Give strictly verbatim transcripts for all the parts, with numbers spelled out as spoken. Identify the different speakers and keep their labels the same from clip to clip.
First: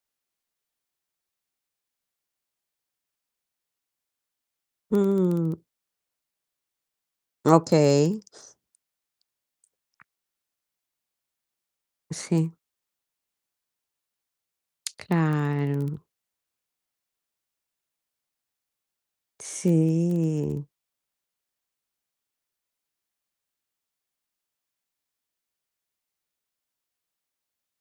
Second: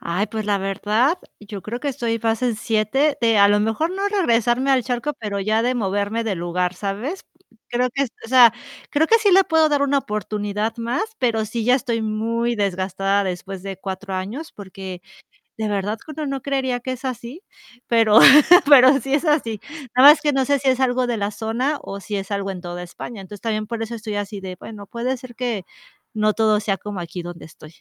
Speaker 1: Ay, pues la verdad, yo creo que estoy fase siete de a lo mejor, no regresarme al charco, pero
Speaker 2: Mm.
Speaker 1: ya de moverme de lugar, ¿sabes? Creo que es
Speaker 2: Okey.
Speaker 1: o sea, creo que sí le puedo dar una oportunidad más, pero sí, ya estoy muy
Speaker 2: Sí.
Speaker 1: desgastada después de cuatro años, porque, de verdad
Speaker 2: Claro.
Speaker 1: que uno no creería que es así, pero pero sí es así. Nada más, que no sé
Speaker 2: Sí.
Speaker 1: si es algo de la zona o si es algo en toda España. Entonces, también por eso estoy así de: "Bueno, puede ser que, no todo sea como aquí donde estoy".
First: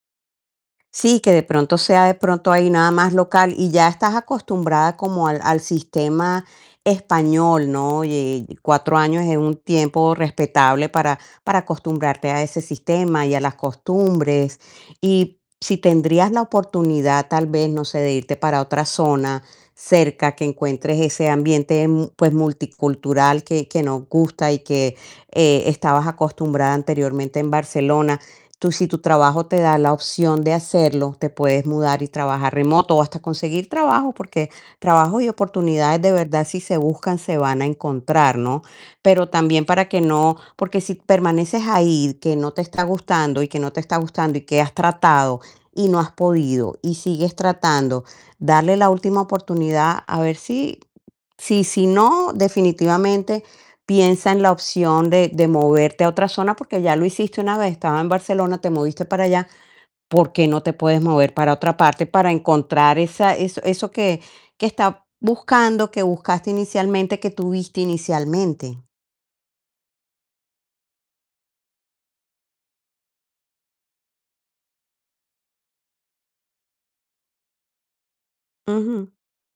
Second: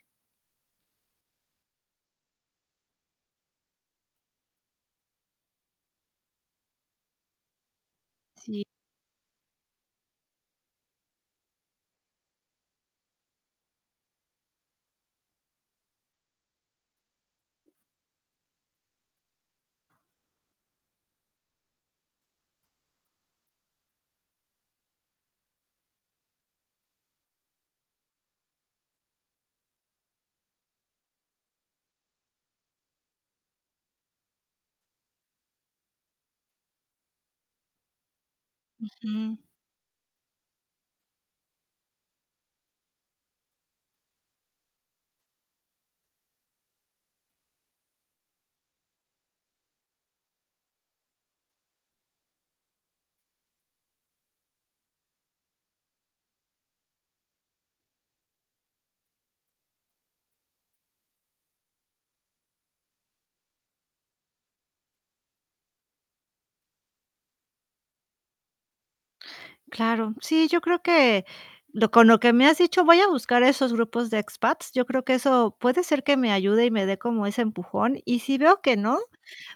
Speaker 2: Sí, que de pronto sea de pronto ahí nada más local y ya estás acostumbrada como al al sistema español, ¿no? Y,
Speaker 1: Sí.
Speaker 2: cuatro años es un tiempo respetable para para acostumbrarte a ese sistema y a las costumbres. Y, si tendrías la oportunidad, tal vez, no sé, de irte para otra zona cerca, que encuentres ese ambiente, mu pues multicultural que que nos gusta y que, eh, estabas acostumbrada anteriormente en Barcelona. Tú si tu trabajo te da la opción de hacerlo, te puedes mudar y trabajar remoto o hasta conseguir trabajo, porque trabajo y oportunidades de verdad, si se buscan, se van a encontrar, ¿no? Pero
Speaker 1: Ujú.
Speaker 2: también para que no Porque si permaneces ahí, que no te está gustando y que no te está gustando y que has tratado y no has podido y sigues tratando, darle la última oportunidad, a ver si Sí, si no, definitivamente piensa en la opción de de moverte a otra zona, porque ya lo hiciste una vez, estabas en Barcelona, te moviste para allá, ¿por qué no te puedes mover para otra parte para encontrar esa eso, eso que que estás buscando, que buscaste inicialmente, que tuviste inicialmente?
Speaker 1: Claro, sí, yo creo que lo con lo que me has dicho, voy a buscar esos grupos de expats. Yo creo que eso, puede ser que me ayude y me dé como ese empujón. Y si veo que no,
Speaker 2: Ujú.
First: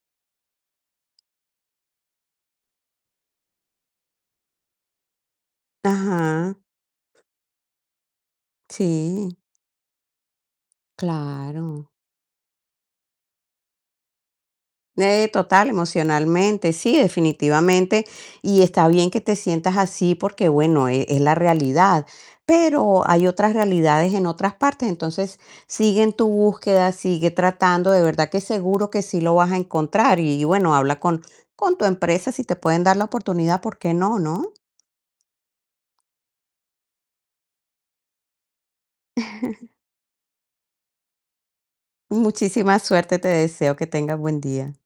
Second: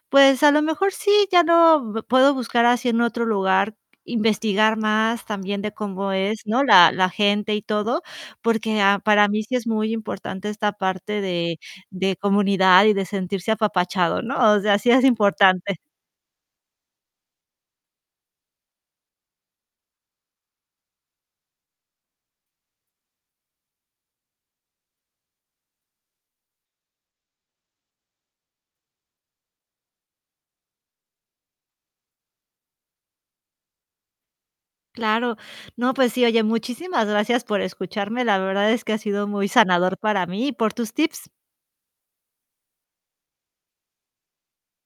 Speaker 1: pues a lo mejor sí, ya lo puedo buscar así en otro lugar, investigar más también de cómo es,
Speaker 2: Ajá.
Speaker 1: ¿no? La la gente y todo, porque a para
Speaker 2: Sí.
Speaker 1: mí sí es muy importante esta parte de
Speaker 2: Claro.
Speaker 1: de comunidad y de sentirse apapachado, ¿no? O sea, sí es
Speaker 2: Eh, total,
Speaker 1: importante.
Speaker 2: emocionalmente, sí, definitivamente. Y está bien que te sientas así, porque, bueno, e es la realidad. Pero hay otras realidades en otras partes. Entonces, sigue en tu búsqueda, sigue tratando, de verdad que seguro que sí lo vas a encontrar. Y bueno, habla con con tu empresa si te pueden dar la oportunidad, ¿por qué no, no?
Speaker 1: Claro. No, pues sí, oye, muchísimas gracias por escucharme. La verdad es que ha sido muy sanador para mí y por tus tips.
Speaker 2: Muchísima suerte te deseo, que tengas buen día.